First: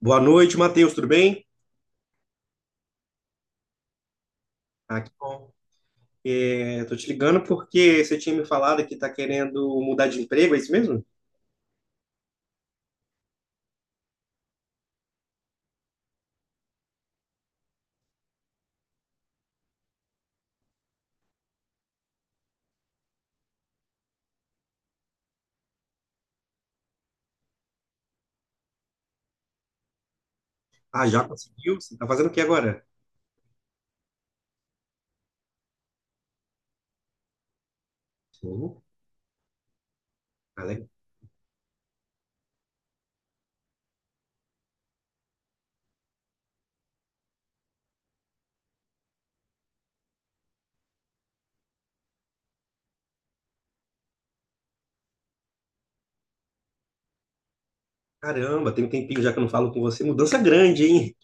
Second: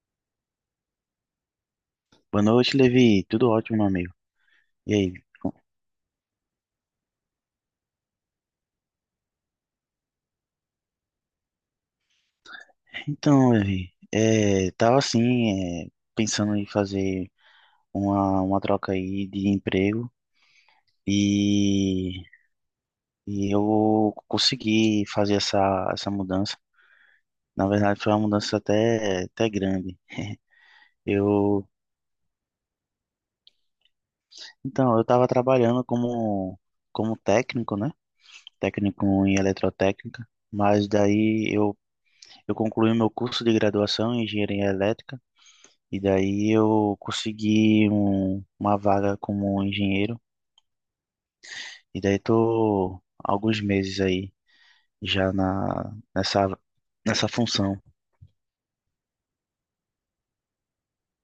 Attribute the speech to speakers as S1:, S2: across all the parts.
S1: Boa noite, Matheus, tudo bem?
S2: Boa noite, Levi. Tudo ótimo, meu amigo. E
S1: Aqui,
S2: aí?
S1: bom. É, tô te ligando porque você tinha me falado que tá querendo mudar de emprego, é isso mesmo?
S2: Então, Levi, tava assim, pensando em fazer uma troca aí de emprego e, e eu consegui fazer essa mudança. Na verdade, foi uma mudança até grande.
S1: Ah, já
S2: Eu,
S1: conseguiu? Você tá fazendo o que agora?
S2: eu tava trabalhando como técnico, né?
S1: Sim.
S2: Técnico em eletrotécnica,
S1: Ah, legal.
S2: mas eu concluí meu curso de graduação em engenharia elétrica. E daí eu consegui uma vaga como engenheiro. E daí tô há alguns meses aí já nessa função.
S1: Caramba, tem um tempinho já que eu não falo com você. Mudança grande, hein?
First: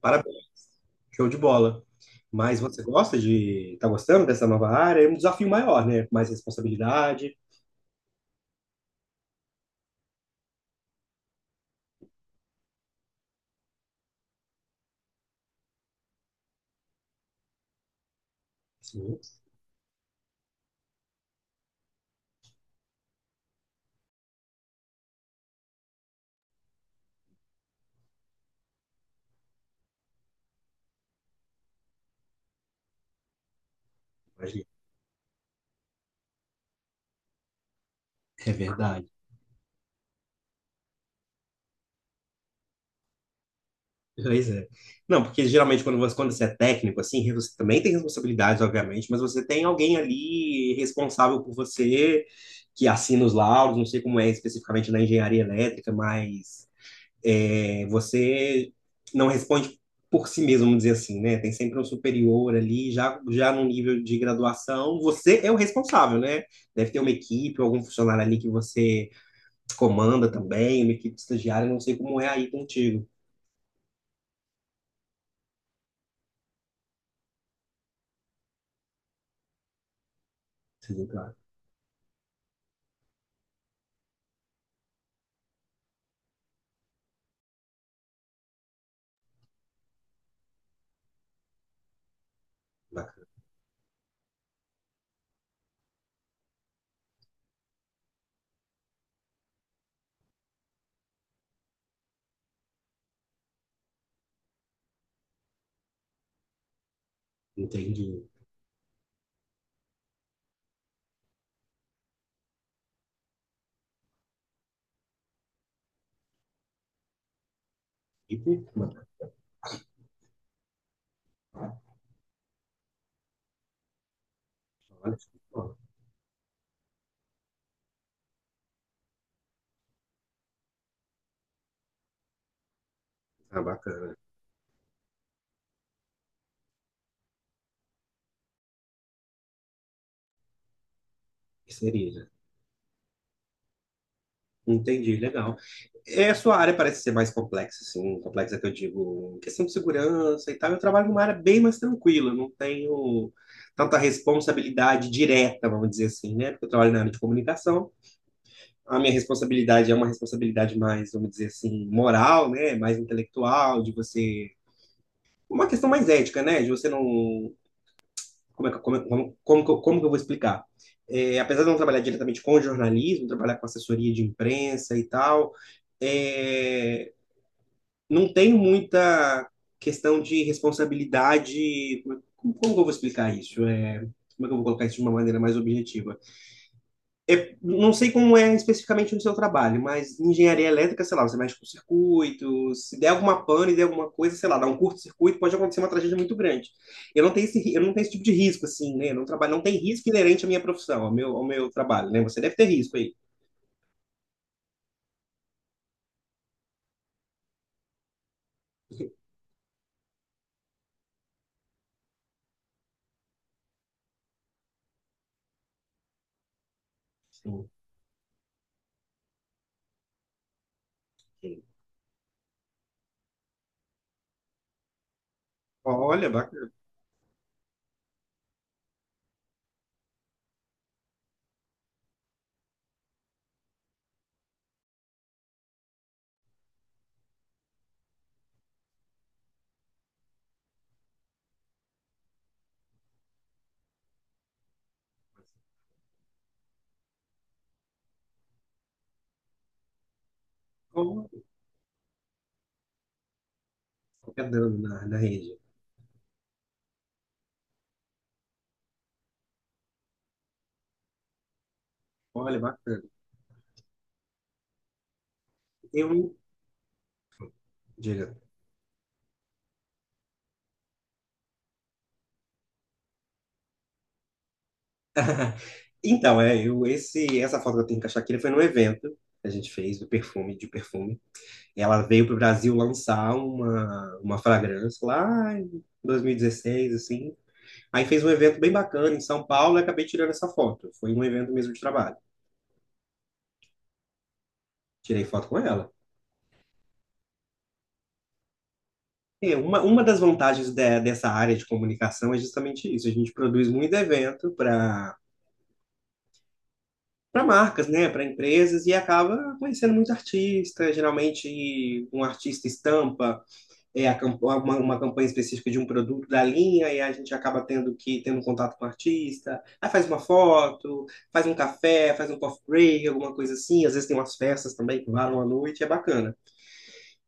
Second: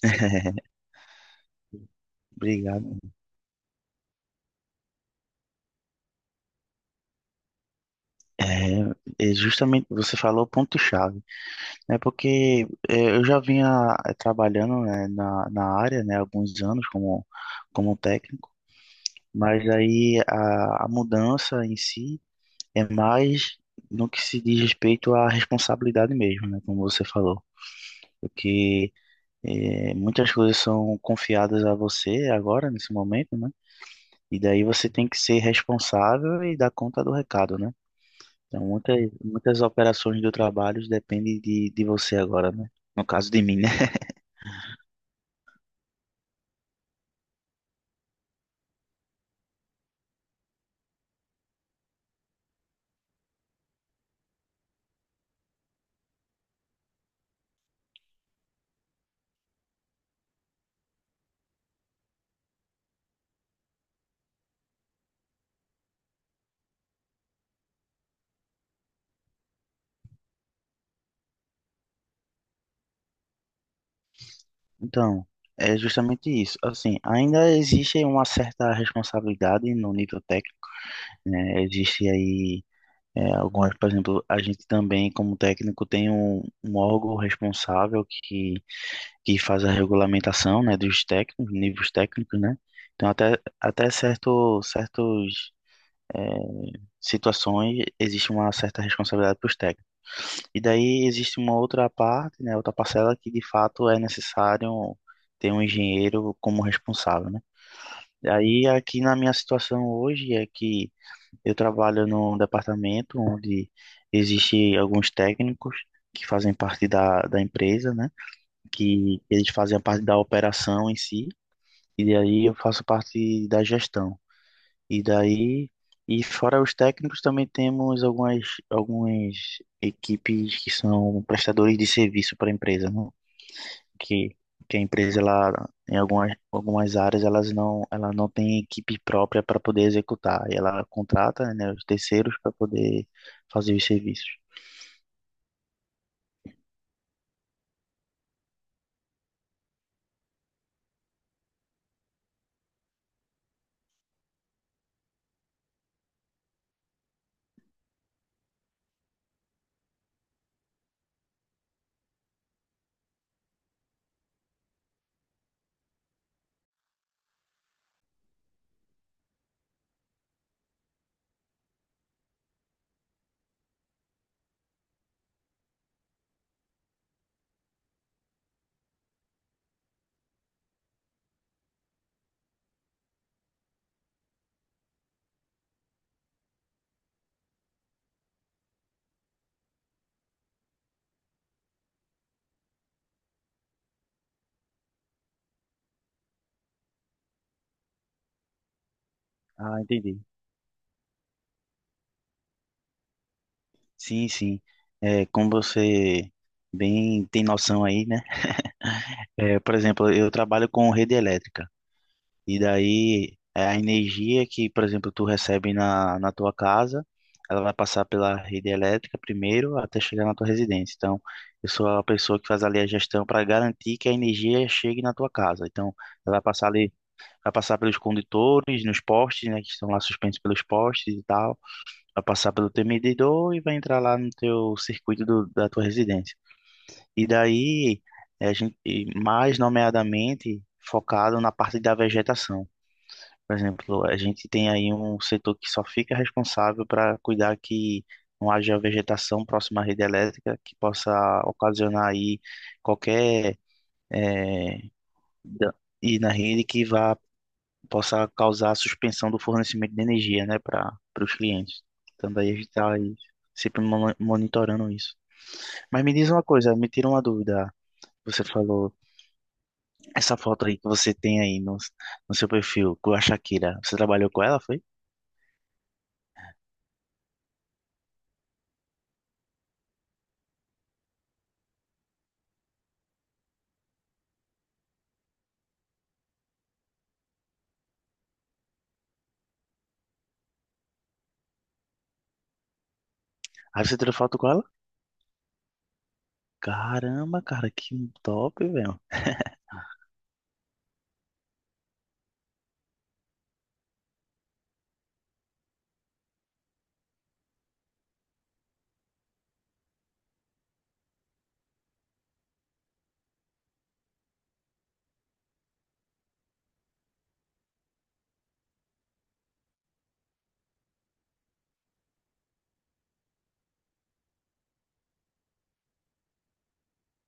S1: Parabéns, show de bola. Mas você
S2: Obrigado.
S1: gosta de... Tá gostando dessa nova área? É um desafio maior, né? Mais responsabilidade.
S2: É, é justamente, você falou o ponto-chave, né? Porque eu já vinha trabalhando, né, na área, né, há alguns anos como técnico,
S1: Sim,
S2: mas aí a mudança em si é mais no que se diz respeito à responsabilidade mesmo, né? Como você falou. Porque muitas coisas são confiadas a você agora, nesse momento, né? E daí
S1: imagina.
S2: você tem que ser responsável e dar conta do recado, né?
S1: É
S2: Então,
S1: verdade.
S2: muitas operações do trabalho dependem de você agora, né? No caso de mim, né?
S1: Pois é. Não, porque geralmente quando você é técnico, assim, você também tem responsabilidades, obviamente, mas você tem alguém ali responsável por você, que assina os laudos, não sei como é especificamente na engenharia elétrica, mas você não responde por si mesmo, vamos dizer assim, né? Tem sempre um superior ali, já no nível de graduação, você é o responsável, né? Deve ter uma equipe, algum funcionário ali que você comanda também, uma equipe de estagiário, não sei como é aí contigo.
S2: Então, é justamente isso. Assim, ainda existe uma certa responsabilidade no nível técnico,
S1: Sim, claro.
S2: né? Existe aí algumas, por exemplo, a gente também, como técnico, tem um órgão responsável que faz a regulamentação, né, dos técnicos, níveis técnicos, né? Então até certo certos é, situações existe uma certa responsabilidade para os técnicos. E daí existe uma outra parte, né, outra parcela que de fato é necessário ter um engenheiro como responsável, né?
S1: Entendi.
S2: Aí aqui na minha situação hoje é que eu trabalho num departamento onde existe alguns técnicos que fazem parte da empresa, né?
S1: E por mano,
S2: Que eles fazem a parte da operação em si, e daí eu faço parte da gestão. E
S1: olha,
S2: daí,
S1: ó,
S2: e fora os técnicos, também temos algumas equipes que são prestadores de serviço para a empresa, né?
S1: tá bacana.
S2: Que, que a empresa, ela, em algumas áreas, ela não tem equipe própria para poder executar, e ela contrata, né, os
S1: Seria, né?
S2: terceiros para poder fazer os serviços.
S1: Entendi, legal. É, a sua área parece ser mais complexa, assim, complexa que eu digo, em questão de segurança e tal. Eu trabalho numa área bem mais tranquila, não tenho tanta responsabilidade direta, vamos dizer assim, né? Porque eu trabalho na área de comunicação. A minha responsabilidade é uma responsabilidade mais, vamos dizer assim, moral, né? Mais intelectual, de você. Uma questão mais ética, né? De você não como, é que- como, é, como, como que eu vou explicar? É, apesar de eu não trabalhar diretamente com jornalismo, trabalhar com assessoria de imprensa e tal, é, não tem muita questão de responsabilidade. Como, como que eu vou explicar isso? É, como é que eu vou colocar isso de uma maneira mais objetiva? É, não sei como é especificamente no seu trabalho, mas em engenharia elétrica, sei lá, você mexe com circuitos, se der alguma pane, der alguma coisa, sei lá, dá um curto-circuito, pode acontecer uma tragédia muito grande. Eu não tenho eu não tenho esse tipo de risco, assim, né? Eu não trabalho, não tem
S2: Ah,
S1: risco
S2: entendi.
S1: inerente à minha profissão, ao meu trabalho, né? Você deve ter risco aí.
S2: Sim, sim. É, como você bem tem noção aí, né? É, por exemplo, eu trabalho com rede elétrica e daí é, a energia que, por exemplo, tu recebe na tua casa, ela
S1: Sim.
S2: vai passar pela rede elétrica primeiro até chegar na tua residência. Então,
S1: Sim.
S2: eu sou a pessoa que faz ali a gestão para garantir que a energia chegue na tua casa. Então,
S1: Olha,
S2: ela vai passar
S1: bacana.
S2: ali, vai passar pelos condutores, nos postes, né, que estão lá suspensos pelos postes e tal, vai passar pelo teu medidor e vai entrar lá no teu circuito da tua residência. E daí, e mais nomeadamente, focado na parte da vegetação. Por exemplo, a gente tem aí um setor que só fica responsável para cuidar que não haja vegetação próxima à rede elétrica que possa
S1: Olha,
S2: ocasionar aí qualquer
S1: qualquer dano
S2: eh,
S1: na, na rede.
S2: da- e na rede que vá possa causar a suspensão do fornecimento de energia, né, para os clientes. Então daí a
S1: Olha,
S2: gente está
S1: bacana.
S2: aí sempre monitorando isso. Mas me diz
S1: Eu,
S2: uma coisa, me tira uma dúvida.
S1: diga.
S2: Você falou, essa foto aí que você tem aí no seu perfil com a Shakira, você trabalhou com ela, foi?
S1: Então, é, eu, esse, essa foto que eu tenho com a Shakira foi num evento que a gente fez do perfume, de perfume. Ela veio para o Brasil lançar uma fragrância lá em 2016, assim. Aí fez um evento bem bacana em São Paulo e acabei tirando essa foto. Foi um evento mesmo de trabalho.
S2: Aí você tirou foto com ela?
S1: Tirei foto com ela.
S2: Caramba, cara, que top, velho.
S1: É, uma das vantagens dessa área de comunicação é justamente isso. A gente produz muito evento para para marcas, né, para empresas e acaba conhecendo muito artista. Geralmente um artista estampa uma campanha específica de um produto da linha, e a gente acaba tendo um contato com o artista, aí faz uma foto, faz um café, faz um coffee break, alguma coisa assim, às vezes tem umas festas também que varam à noite, é bacana.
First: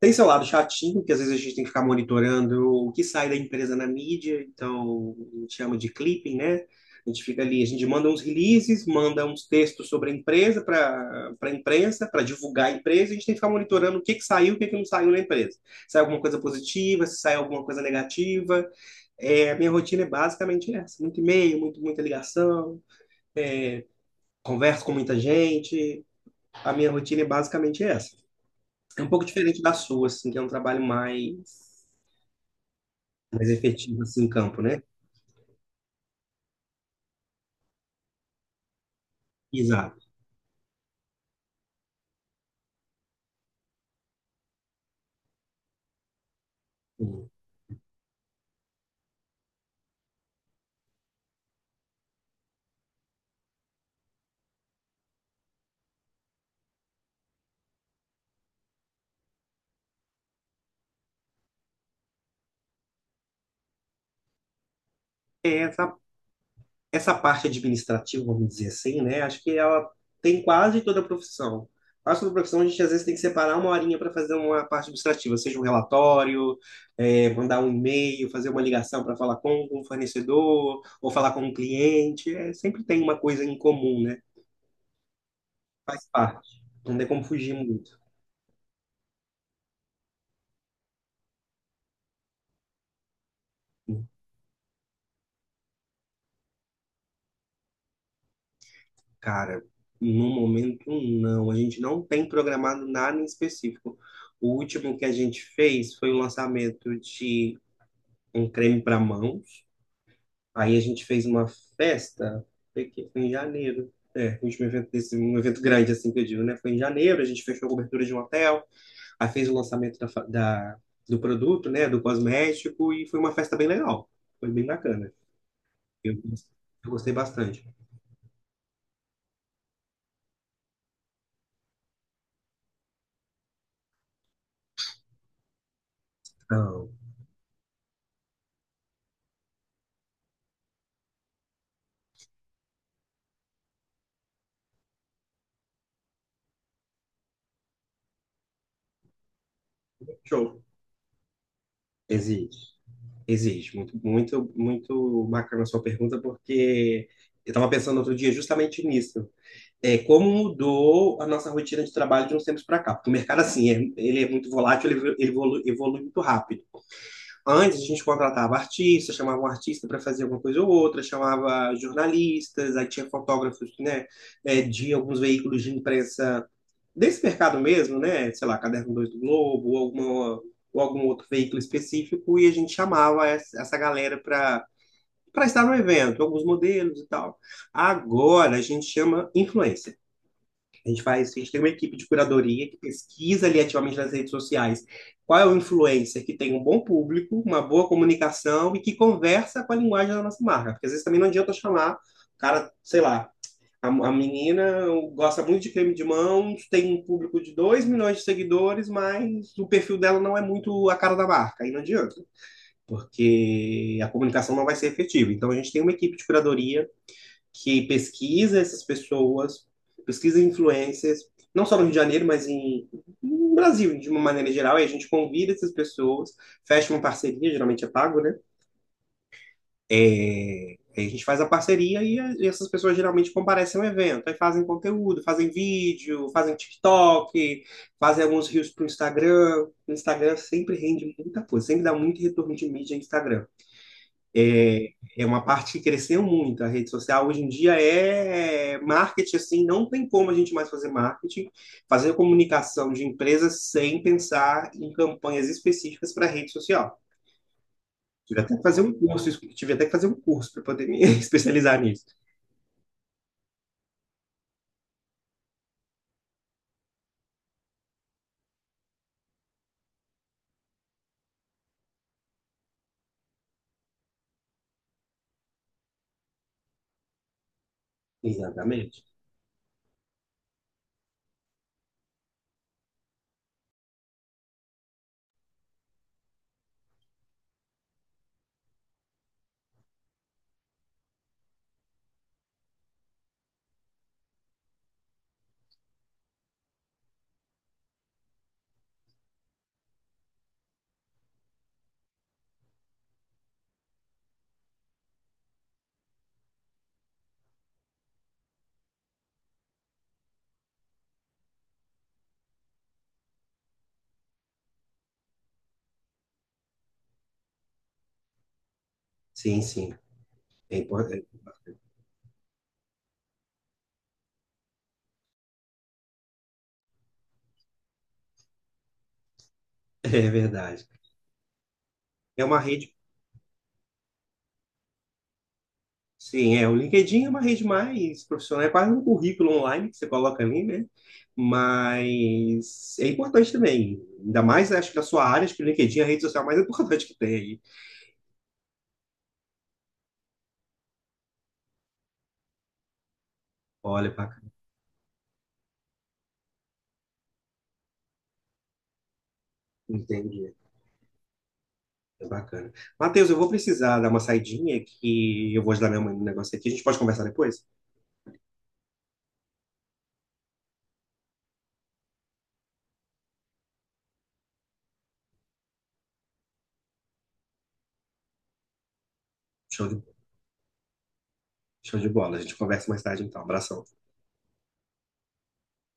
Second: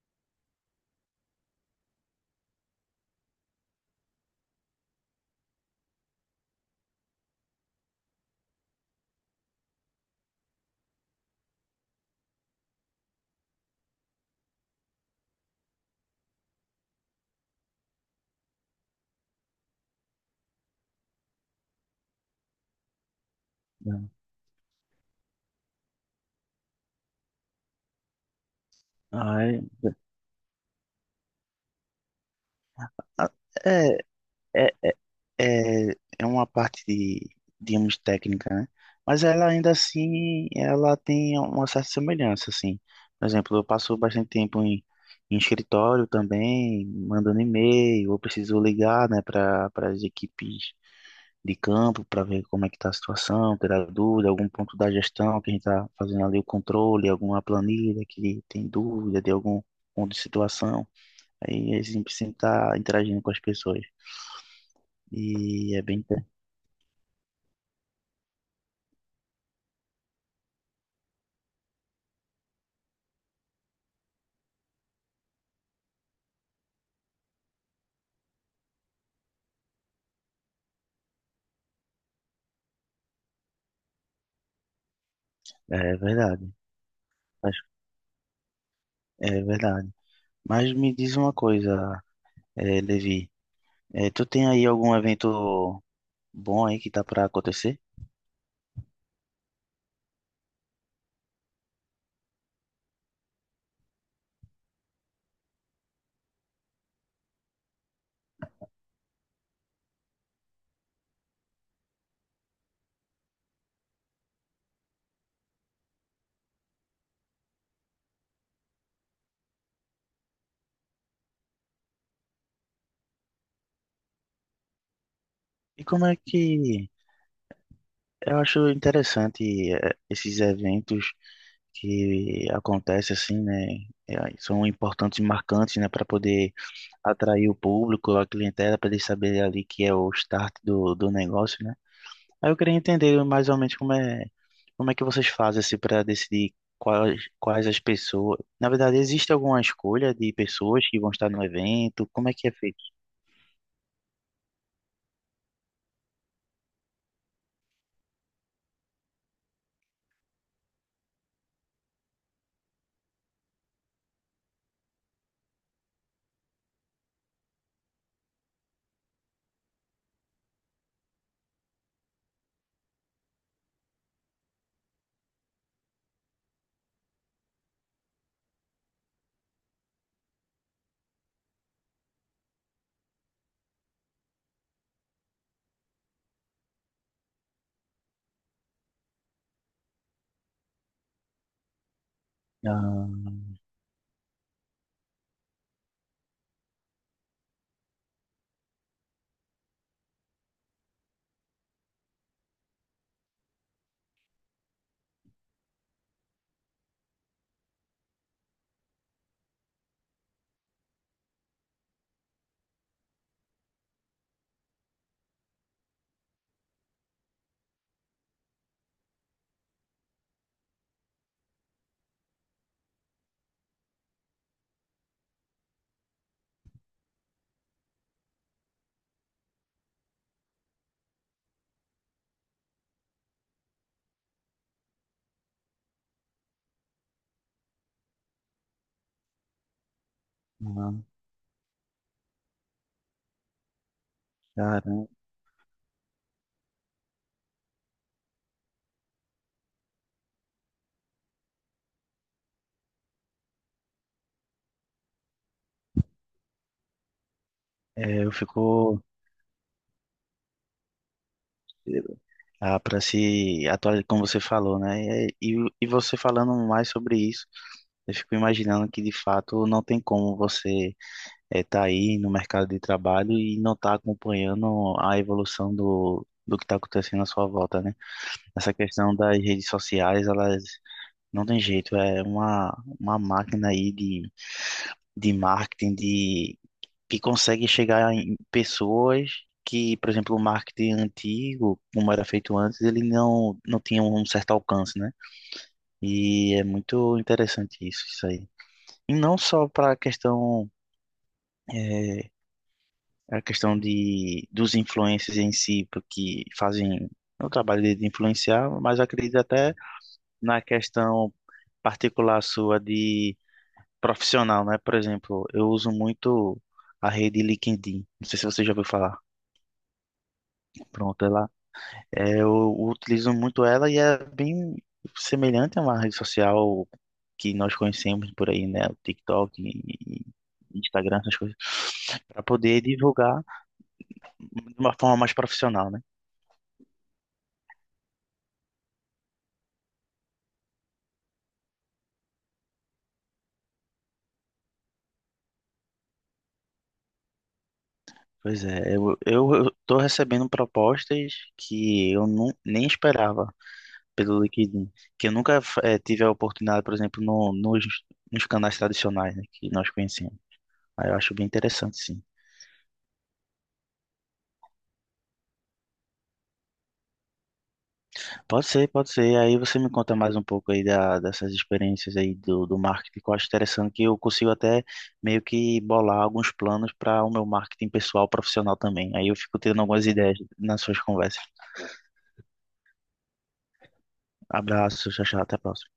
S1: Tem seu lado chatinho, que às vezes a gente tem que ficar monitorando o que sai da empresa na mídia, então a gente chama de clipping, né? A gente fica ali, a gente manda uns releases, manda uns textos sobre a empresa para para a imprensa, para divulgar a empresa, e a gente tem que ficar monitorando o que que saiu, o que que não saiu na empresa. Se sai alguma coisa positiva, se sai alguma coisa negativa. É, a minha rotina é basicamente essa, muito e-mail, muita ligação, é, converso com muita gente. A minha rotina é basicamente essa. É um pouco
S2: Ai,
S1: diferente da sua, assim, que é um trabalho
S2: a-
S1: mais
S2: é,
S1: efetivo, assim, em campo,
S2: é,
S1: né?
S2: é, é uma parte de, digamos, técnica, né? Mas ela ainda
S1: Exato.
S2: assim, ela tem uma certa semelhança, assim. Por exemplo, eu passo bastante tempo em escritório também,
S1: Sim.
S2: mandando e-mail, eu preciso ligar, né, para as equipes de campo para ver como é que está a situação, tirar dúvida, algum ponto da gestão que a gente está fazendo ali o controle, alguma planilha que tem dúvida de algum ponto de situação. Aí a gente sempre está interagindo com as pessoas.
S1: É,
S2: E é
S1: Essa, essa parte administrativa, vamos dizer assim, né? Acho que ela tem quase toda a profissão. Quase toda a profissão, a gente às vezes tem que separar uma horinha para fazer uma parte administrativa, seja um relatório, mandar um e-mail, fazer uma ligação para falar com um fornecedor, ou falar com um cliente. É, sempre tem uma coisa em comum, né?
S2: é
S1: Faz
S2: verdade.
S1: parte. Não tem como fugir
S2: Acho-
S1: muito.
S2: É verdade. Mas me diz uma coisa, Levi, tu tem aí algum evento bom aí que tá para acontecer?
S1: Cara, no momento não. A gente não tem programado nada em específico. O último que a gente fez foi o lançamento de um creme para mãos. Aí a gente fez uma festa, foi em janeiro. É, o último evento desse, um evento grande, assim que eu digo, né? Foi em janeiro, a gente fechou a cobertura de um hotel, aí fez o lançamento do produto, né? Do cosmético, e foi uma festa bem legal. Foi bem bacana.
S2: E como
S1: Eu,
S2: é que
S1: eu gostei bastante.
S2: eu acho interessante esses eventos que acontece assim, né? é, São importantes e marcantes, né, para poder
S1: Então,
S2: atrair o público, a clientela, para eles saberem ali que é o start do negócio, né? Aí eu queria entender mais ou menos como é que vocês fazem assim para decidir quais as pessoas. Na verdade, existe alguma escolha de
S1: show.
S2: pessoas que vão estar no evento? Como é que é
S1: Existe.
S2: feito?
S1: Exige. Muito, muito, muito bacana a sua pergunta, porque eu estava pensando outro dia justamente nisso. É, como mudou a nossa rotina de trabalho de uns tempos para cá? Porque o mercado, assim, ele é muito volátil, evolui muito rápido. Antes, a gente contratava artistas, chamava um artista para fazer alguma coisa ou outra, chamava jornalistas, aí tinha fotógrafos, de alguns veículos de imprensa desse mercado mesmo, né? Sei lá, Caderno Dois do Globo, ou, ou algum outro veículo específico, e a gente chamava essa galera para para estar no evento, alguns modelos e tal. Agora a gente chama influencer. A gente faz, a gente tem uma equipe de curadoria que
S2: Ah,
S1: pesquisa ali ativamente nas redes sociais qual é o influencer que tem um bom público, uma boa comunicação e que conversa com a linguagem da nossa marca. Porque às vezes também não adianta chamar o cara, sei lá, a menina gosta muito de creme de mãos, tem um público de 2 milhões de seguidores, mas o perfil dela não é muito a cara da marca, aí não adianta, porque a comunicação não vai ser efetiva. Então a gente tem uma equipe de curadoria que pesquisa essas pessoas, pesquisa influencers, não só no Rio de Janeiro, mas em, no Brasil de uma maneira geral, e a gente convida essas pessoas, fecha uma parceria, geralmente é pago, né? É, a gente faz a parceria e essas pessoas geralmente comparecem ao evento. Aí fazem conteúdo, fazem vídeo, fazem TikTok, fazem alguns reels para o Instagram. O Instagram sempre
S2: ah,
S1: rende muita coisa, sempre dá muito retorno de mídia no Instagram. É,
S2: cara,
S1: é uma parte que cresceu muito. A rede social hoje em dia é marketing, assim, não tem como a gente mais fazer marketing, fazer comunicação de empresas sem pensar em campanhas específicas para rede social.
S2: é, eu
S1: Tive até que fazer um
S2: fico
S1: curso, tive até que fazer um curso para poder me especializar nisso.
S2: ah, Para se atualizar, como você falou, né? E e você falando mais sobre isso, eu fico imaginando que de fato não tem como você estar tá aí no mercado de trabalho e não estar acompanhando a evolução do que está acontecendo à sua volta, né? Essa
S1: Exatamente.
S2: questão das redes sociais, elas não tem jeito, é uma máquina aí de marketing, de e consegue chegar em pessoas que, por exemplo, o marketing antigo, como era feito antes, ele não, não tinha um certo alcance, né? E é muito interessante isso, isso aí. E não só para a questão, eh, a questão dos influencers em si, porque fazem o trabalho de influenciar, mas acredito até na questão particular sua de profissional, né? Por exemplo, eu uso muito a rede LinkedIn. Não sei se você já ouviu falar.
S1: Sim, sim. É
S2: Pronto,
S1: importante.
S2: ela é, eu utilizo muito ela e é bem semelhante a uma rede social que nós conhecemos por aí, né? O TikTok
S1: É é
S2: e
S1: verdade.
S2: Instagram, essas coisas, para
S1: É uma
S2: poder
S1: rede.
S2: divulgar de uma forma mais profissional, né?
S1: Sim, é. O LinkedIn é uma rede mais profissional, é quase um currículo online que você coloca ali, né? Mas é importante também. Ainda mais, acho que na sua área, acho que o LinkedIn é a rede social mais importante que tem aí.
S2: Pois é, eu tô recebendo propostas que eu não, nem esperava
S1: Olha,
S2: pelo
S1: bacana.
S2: LinkedIn, que eu nunca tive a oportunidade, por exemplo, no, nos, nos canais tradicionais, né, que nós conhecemos.
S1: Entendi.
S2: Aí eu acho bem interessante, sim.
S1: É bacana. Matheus, eu vou precisar dar uma saidinha que eu vou ajudar minha mãe no negócio aqui. A gente pode conversar depois?
S2: Pode ser, pode ser. Aí você me conta mais um pouco aí dessas experiências aí do marketing, que eu acho interessante, que eu consigo até meio que bolar alguns planos para o meu marketing pessoal, profissional também. Aí eu fico tendo
S1: Show de
S2: algumas ideias nas suas conversas.
S1: Show de bola. A gente conversa mais tarde então. Abração.
S2: Abraço, tchau, tchau, até a próxima.